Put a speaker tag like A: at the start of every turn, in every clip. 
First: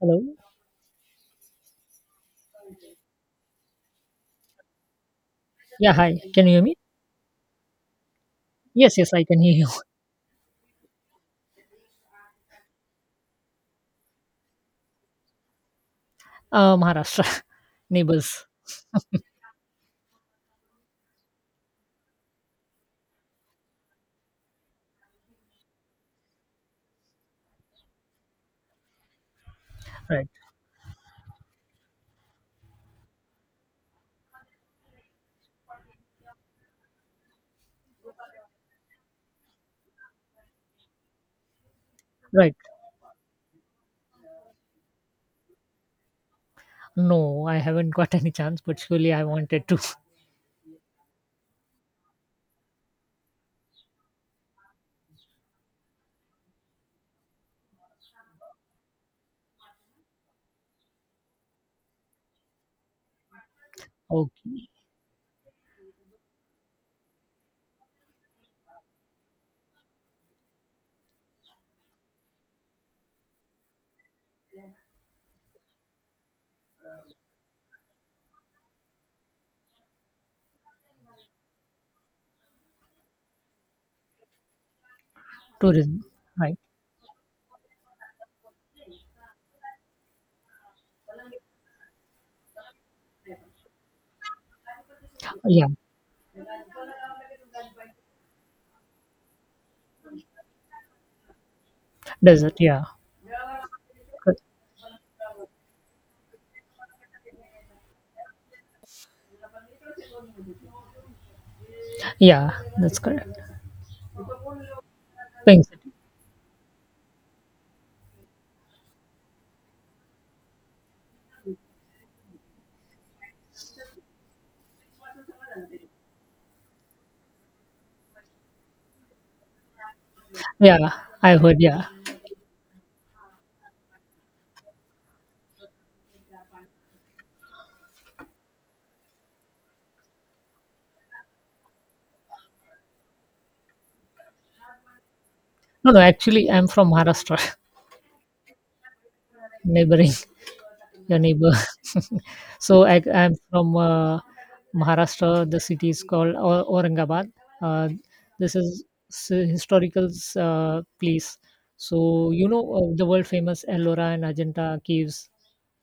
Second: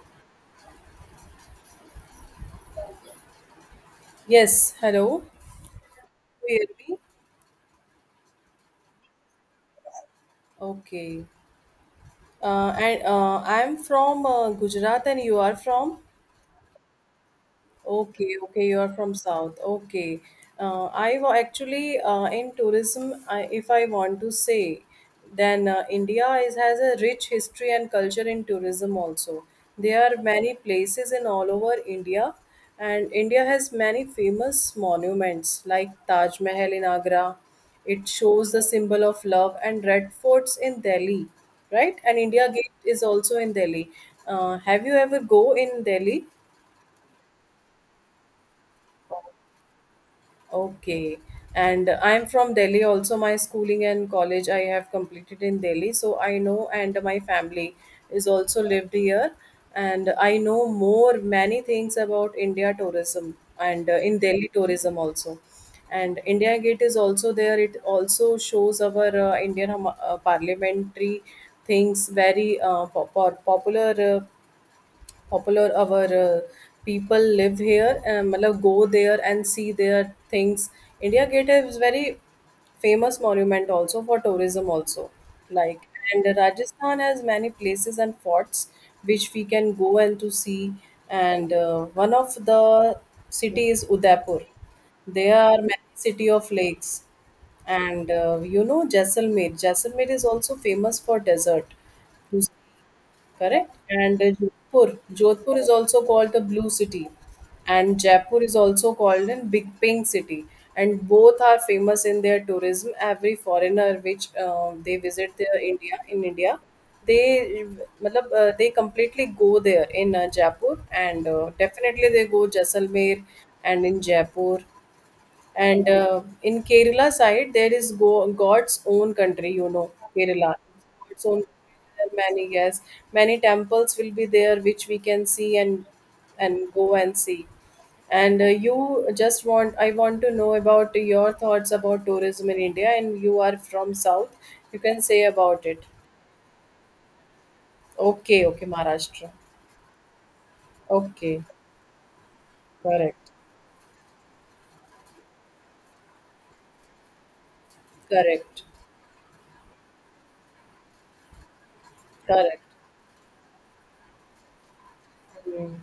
A: Hello.
B: Yes, hello.
A: Yeah, hi. Can
B: Do
A: you
B: you
A: hear me?
B: hear me?
A: Yes, yes, I can hear you.
B: Okay. And I'm from Gujarat, and you are from?
A: Maharashtra
B: Okay,
A: neighbors.
B: okay, you are from South. Okay. I wa- actually In tourism, I, if I want to say, then India is, has a rich history and culture in tourism also. There are
A: Right,
B: many places in all over India, and India has many famous monuments like Taj Mahal in Agra. It shows the symbol of love and red forts in Delhi, right? And India
A: right.
B: Gate is also in Delhi. Have you ever go in Delhi?
A: No, I haven't got any chance, but surely I wanted to.
B: Okay. And I'm from Delhi also. My schooling and college I have completed in Delhi. So I know, and my family is also lived here. And I know more many things about India tourism and in Delhi
A: Okay,
B: tourism also. And India Gate is also there. It also shows our Indian parliamentary things very popular. Popular our people live here and matlab, go there and see their things. India Gate is very famous monument also for tourism also. Like
A: tourism.
B: and
A: Right.
B: Rajasthan has many places and forts which we can go and to see. And one of the city is Udaipur. There are
A: Yeah,
B: many city of lakes, and you know Jaisalmer is also famous for desert,
A: desert. Yeah,
B: correct? And
A: Cor-
B: Jodhpur. Jodhpur is also called the Blue City, and Jaipur is also called in Big Pink City. And both are famous in their
A: yeah,
B: tourism.
A: that's
B: Every
A: correct.
B: foreigner which they visit their
A: Pink city.
B: India in India, they matlab, they completely go there in Jaipur, and definitely they go Jaisalmer and in Jaipur. And in Kerala side, there is God's own country, you know, Kerala.
A: Yeah,
B: God's
A: I
B: own
A: heard. Yeah.
B: country, there are many, yes, many temples will be there which we can see and go and see. And you just want I want to know about your thoughts about tourism in India, and you are from South. You can say about it.
A: No, no. Actually, I'm from Maharashtra,
B: Okay, okay, Maharashtra.
A: neighboring your
B: Okay,
A: neighbor. So I,
B: correct,
A: I'm from Maharashtra. The city is called Aurangabad. Uh, this
B: correct,
A: is historical place. So you
B: correct.
A: know the world famous Ellora and Ajanta caves.
B: Hmm.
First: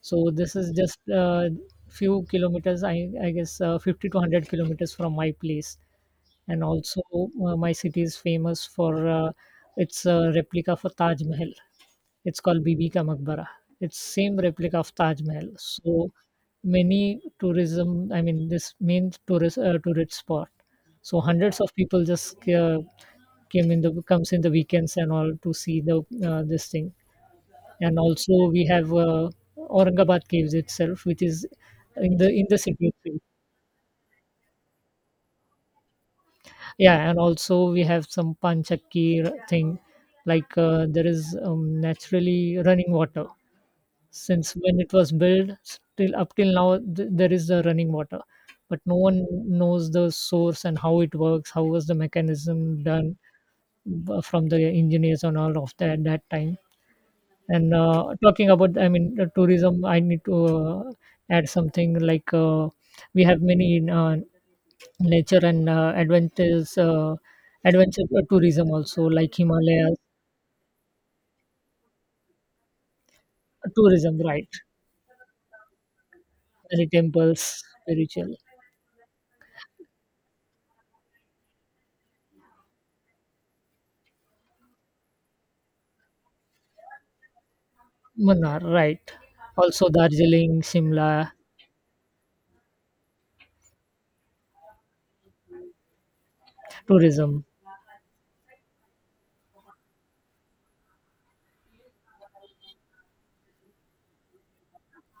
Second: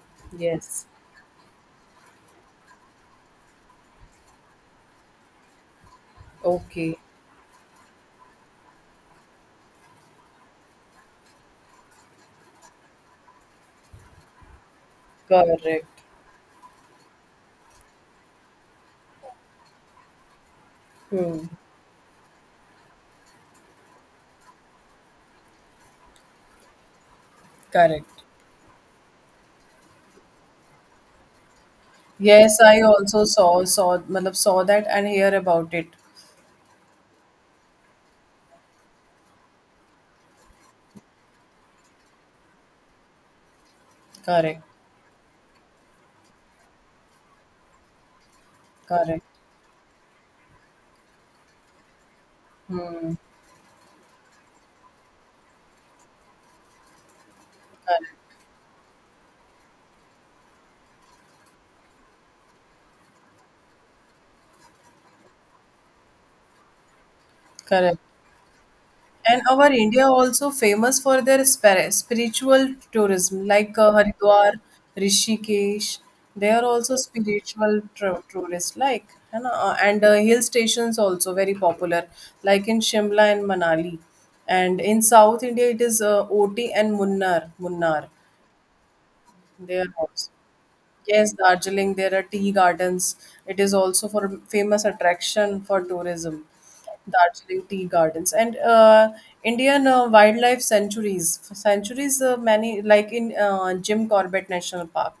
A: So this is
B: Yes,
A: just few kilometers. I guess 50 to 100 kilometers from my place. And
B: okay,
A: also my city is famous for its replica for Taj Mahal. It's called Bibi Ka Maqbara. It's same replica of Taj Mahal.
B: correct.
A: So many tourism, I mean, this main tourist tourist spot. So
B: Hmm.
A: hundreds of people just came in the comes in the weekends and all to see the this thing. And
B: Correct.
A: also we have Aurangabad caves itself, which is in the
B: Yes, I
A: city itself.
B: also saw मतलब saw that and hear about it.
A: Yeah, and also we have some Panchakir thing, like there is naturally running water since
B: Correct.
A: when it was built still up till now there is the running water, but no
B: Correct.
A: one knows the source and how it works, how was the mechanism
B: Hmm.
A: done from the engineers and all of that that time. And talking about, I mean, the tourism, I need to add something like we have many nature and
B: Correct.
A: adventure tourism also, like
B: And our
A: Himalayas
B: India also famous for their spiritual tourism, like
A: tourism, right,
B: Haridwar, Rishikesh. They are
A: many
B: also
A: temples,
B: spiritual
A: spiritual.
B: tourists, like है ना? And Hill stations also very popular, like in Shimla and Manali. And in South India, it is Oti and Munnar.
A: Munnar, right.
B: They
A: Also
B: are also.
A: Darjeeling,
B: Yes,
A: Simla,
B: Darjeeling, there are tea gardens. It is also for famous attraction for tourism,
A: tourism,
B: Darjeeling tea gardens. And Indian wildlife sanctuaries many like in Jim Corbett National Park.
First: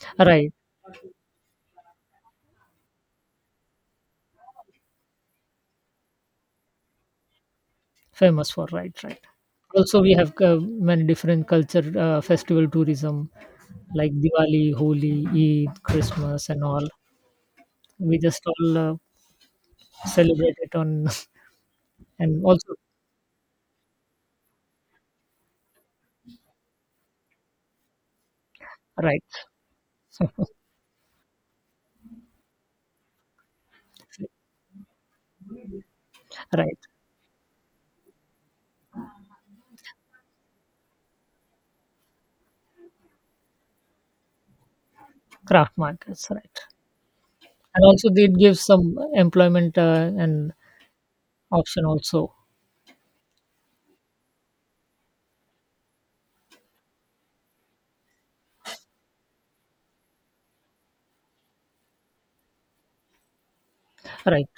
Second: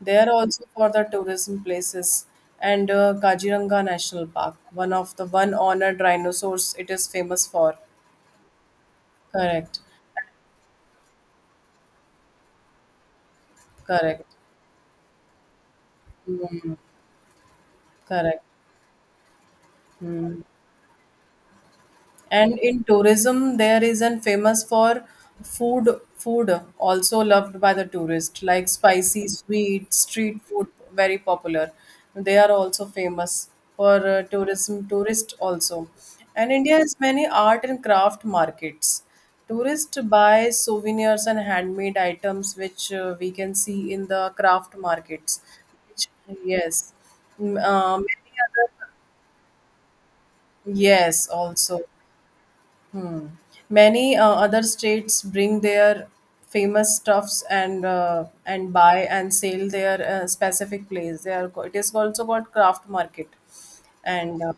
B: They are
A: right.
B: also for the tourism places, and Kaziranga National Park, one of the one honored rhinoceros it is famous for.
A: Famous for, right, right.
B: Correct,
A: Also, we have many different culture festival tourism like
B: correct,
A: Diwali, Holi, Eid, Christmas, and
B: hmm,
A: all. We just
B: correct.
A: all
B: Hmm.
A: celebrate it on, and
B: And
A: also,
B: in tourism, there is an famous for food also loved by the tourist, like
A: right,
B: spicy, sweet, street food, very popular. They are also famous for tourism, tourist also. And India
A: right,
B: has many art and craft markets. Tourists buy souvenirs and handmade items, which we can see in the craft markets.
A: craft
B: Which,
A: markets, right.
B: yes, mm,
A: And also,
B: many
A: it gives
B: other,
A: some employment and
B: yes, also.
A: option also,
B: Many other states bring their famous stuffs and buy and sell their specific place. They are it is also called craft market, and
A: right.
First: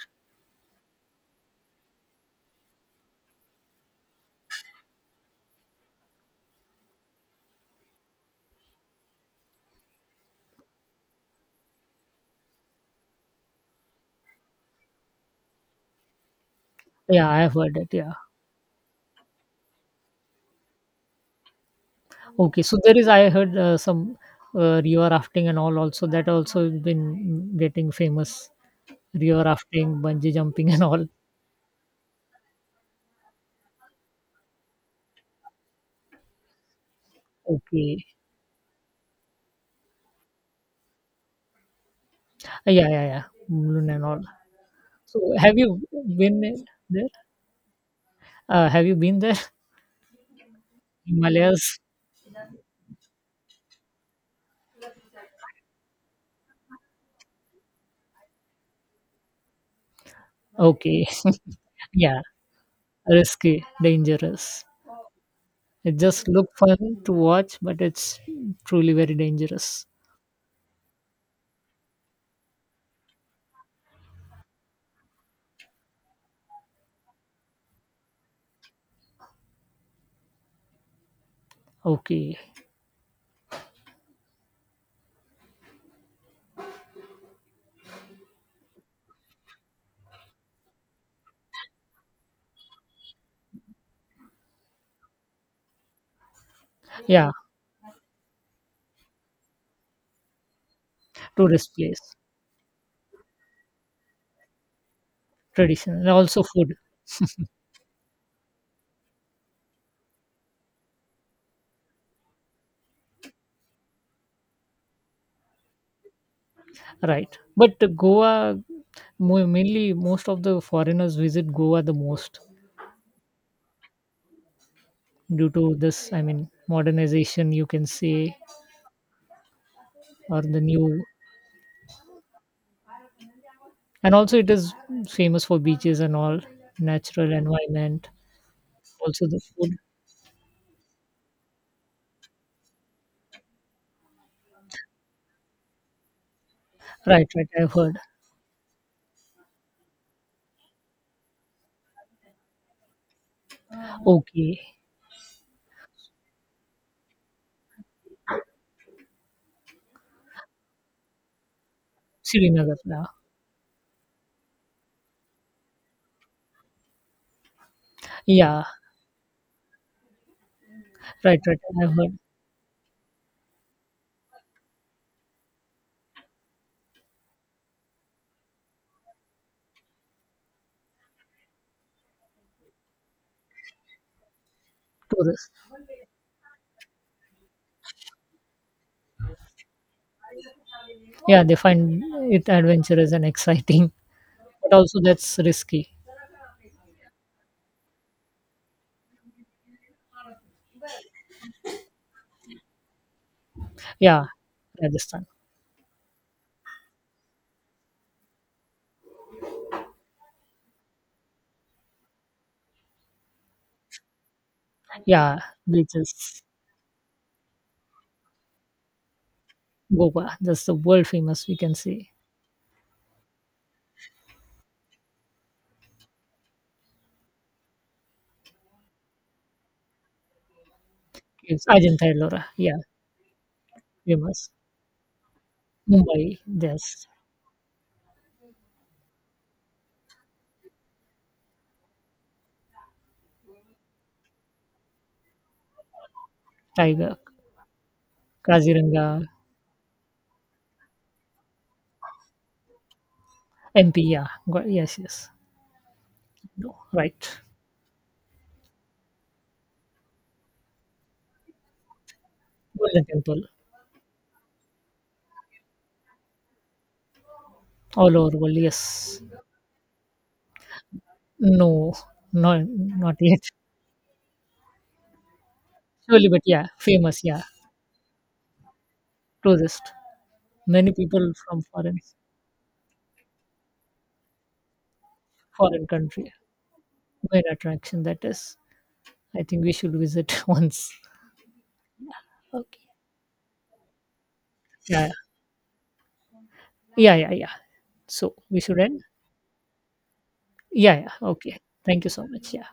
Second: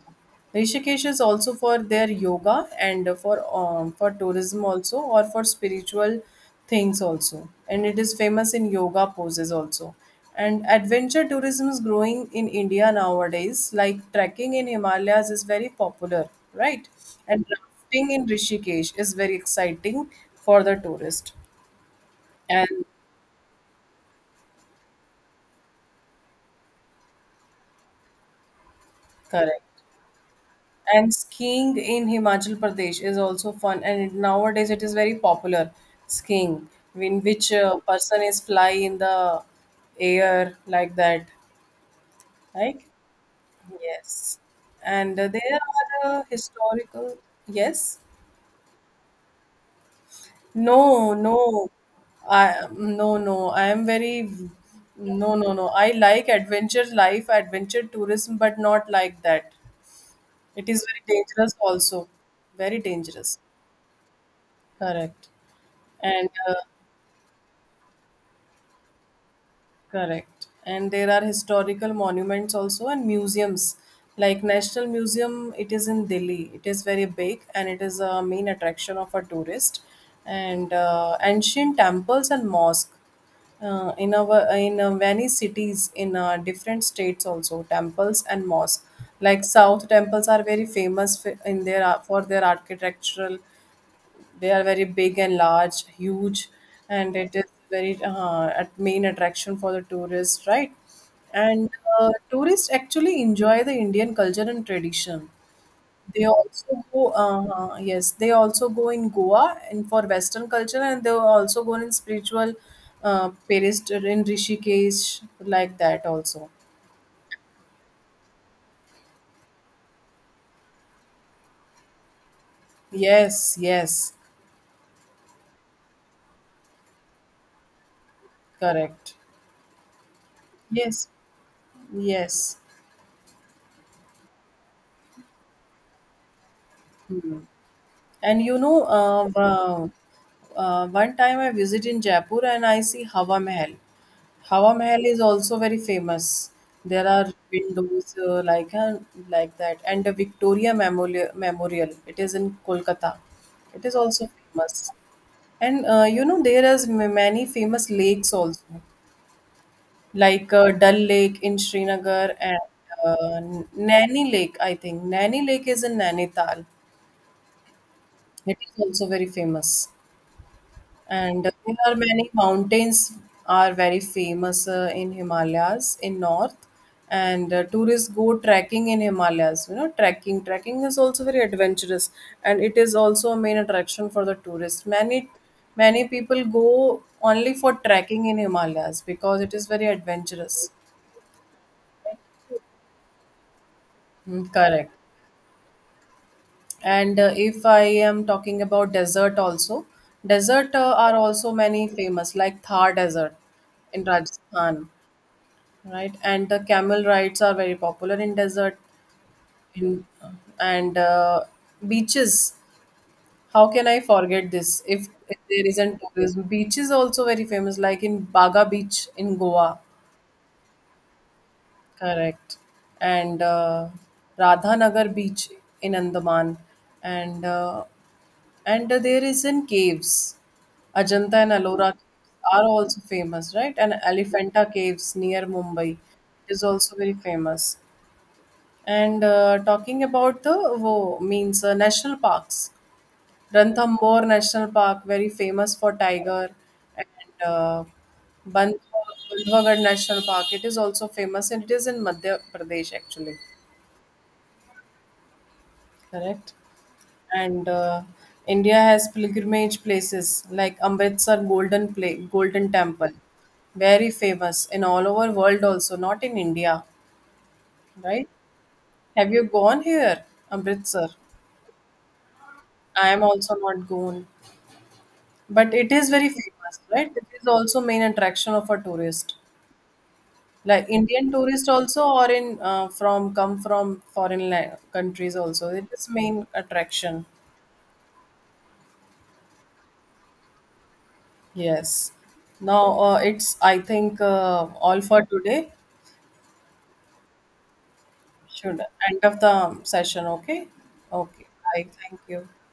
B: Rishikesh is also for their yoga and for tourism also or for spiritual things also, and it is famous in yoga poses also. And adventure tourism is growing in India nowadays. Like trekking in Himalayas is very popular, right?
A: Yeah, I
B: And
A: have heard it,
B: rafting
A: yeah.
B: in Rishikesh is very exciting for the tourist.
A: Okay,
B: And
A: so there is I heard some river rafting and all, also that also has been getting famous, river
B: correct.
A: rafting, bungee jumping and all.
B: And skiing in Himachal Pradesh is also fun. And nowadays it is very popular skiing, in which
A: Okay.
B: person is fly in the air like that, right?
A: Yeah, yeah, yeah, Mulund and all.
B: Yes. And
A: So
B: there
A: have you
B: are
A: been there?
B: historical, yes.
A: Have you been there?
B: No,
A: Himalayas.
B: no, I no, no. I am very no, no, no. I like adventure life, adventure tourism, but not like that. It is very
A: Okay,
B: dangerous also.
A: yeah,
B: Very dangerous.
A: risky, dangerous.
B: Correct.
A: It just
B: And
A: look fun to watch, but it's truly very dangerous.
B: Correct. And there are historical monuments also and museums. Like National Museum, it is in Delhi. It is very big and it is a main attraction of a tourist. And ancient temples
A: Okay,
B: and mosque in our in many cities in different states also temples and mosque. Like South temples are very famous in their for their architectural, they are very big and large huge, and
A: yeah,
B: it is very at main attraction for the tourists, right? And
A: tourist place,
B: tourists actually enjoy the Indian culture and tradition.
A: tradition, and
B: They
A: also food.
B: also go, yes, they also go in Goa and for western culture, and they also go in spiritual paris in Rishikesh, like that also.
A: Right. But Goa, mainly most of the foreigners visit Goa the most
B: Yes, yes,
A: due to this, I mean, modernization, you can say,
B: correct,
A: or the new.
B: yes, yes.
A: And also, it is famous for beaches and all, natural
B: Hmm.
A: environment,
B: And you know,
A: also the food.
B: one time I visited in Jaipur and I see Hawa Mahal. Hawa Mahal is also very famous. There are
A: Right, right, I've heard.
B: windows like that, and the Victoria Memorial. It is in Kolkata. It is also
A: Okay.
B: famous. And you know, there is many famous lakes also, like Dal Lake in Srinagar and
A: Srinagar. Yeah,
B: Naini Lake, I think. Naini Lake is in Nainital. It
A: yeah,
B: is also very famous.
A: right,
B: And
A: right,
B: there
A: I've
B: are
A: heard.
B: many mountains are very famous in Himalayas in north, and tourists go trekking in Himalayas. You know, trekking is also very adventurous, and it is also a main attraction for the tourists.
A: Tourists.
B: Many people go only for trekking in Himalayas because it is very adventurous.
A: Yeah, they find it adventurous and exciting,
B: Mm,
A: but
B: correct.
A: also that's risky.
B: And if I am talking about desert also, desert are also many famous like Thar desert in
A: Yeah,
B: Rajasthan,
A: Rajasthan.
B: right? And the camel rides are very popular in desert, in and beaches. How can I forget this? If
A: Yeah,
B: there isn't
A: beaches.
B: tourism, beaches also very famous, like in Baga Beach in Goa,
A: Goa, that's the world famous, we can say.
B: correct, and Radhanagar Beach in Andaman, and there is in caves. Ajanta and
A: It's
B: Ellora
A: Ajanta Ellora,
B: are
A: yeah,
B: also famous, right? And
A: famous.
B: Elephanta Caves near Mumbai
A: Mumbai,
B: is also
A: yes.
B: very famous. And talking about the wo means national parks, Ranthambore National Park, very famous for tiger,
A: Tiger,
B: and Bandh-
A: Kaziranga,
B: Bandhavgarh National Park. It is also famous, and it is in Madhya Pradesh actually.
A: MP, yeah. Yes, yes.
B: Correct.
A: No, right.
B: And India has pilgrimage places like Amritsar Golden
A: Golden
B: Temple,
A: Temple,
B: very famous in all over world also, not in India,
A: all
B: right?
A: over world, yes.
B: Have you gone here, Amritsar?
A: No, no,
B: I
A: not
B: am
A: yet.
B: also not gone, but it is very
A: Surely, but yeah,
B: famous, right?
A: famous,
B: It
A: yeah.
B: is also main attraction of a tourist,
A: Tourist.
B: like
A: Many
B: Indian
A: people from
B: tourist also, or in from come from foreign countries also. It
A: foreign
B: is
A: country.
B: main attraction.
A: Main attraction that is. I think we should visit once.
B: Yes.
A: Okay.
B: Now it's I think all
A: Yeah,
B: for today.
A: yeah, yeah, yeah, yeah. So we should
B: Should
A: end.
B: end of the session. Okay.
A: Yeah, yeah.
B: Okay.
A: Okay.
B: I
A: Thank you
B: thank
A: so
B: you.
A: much. Yeah.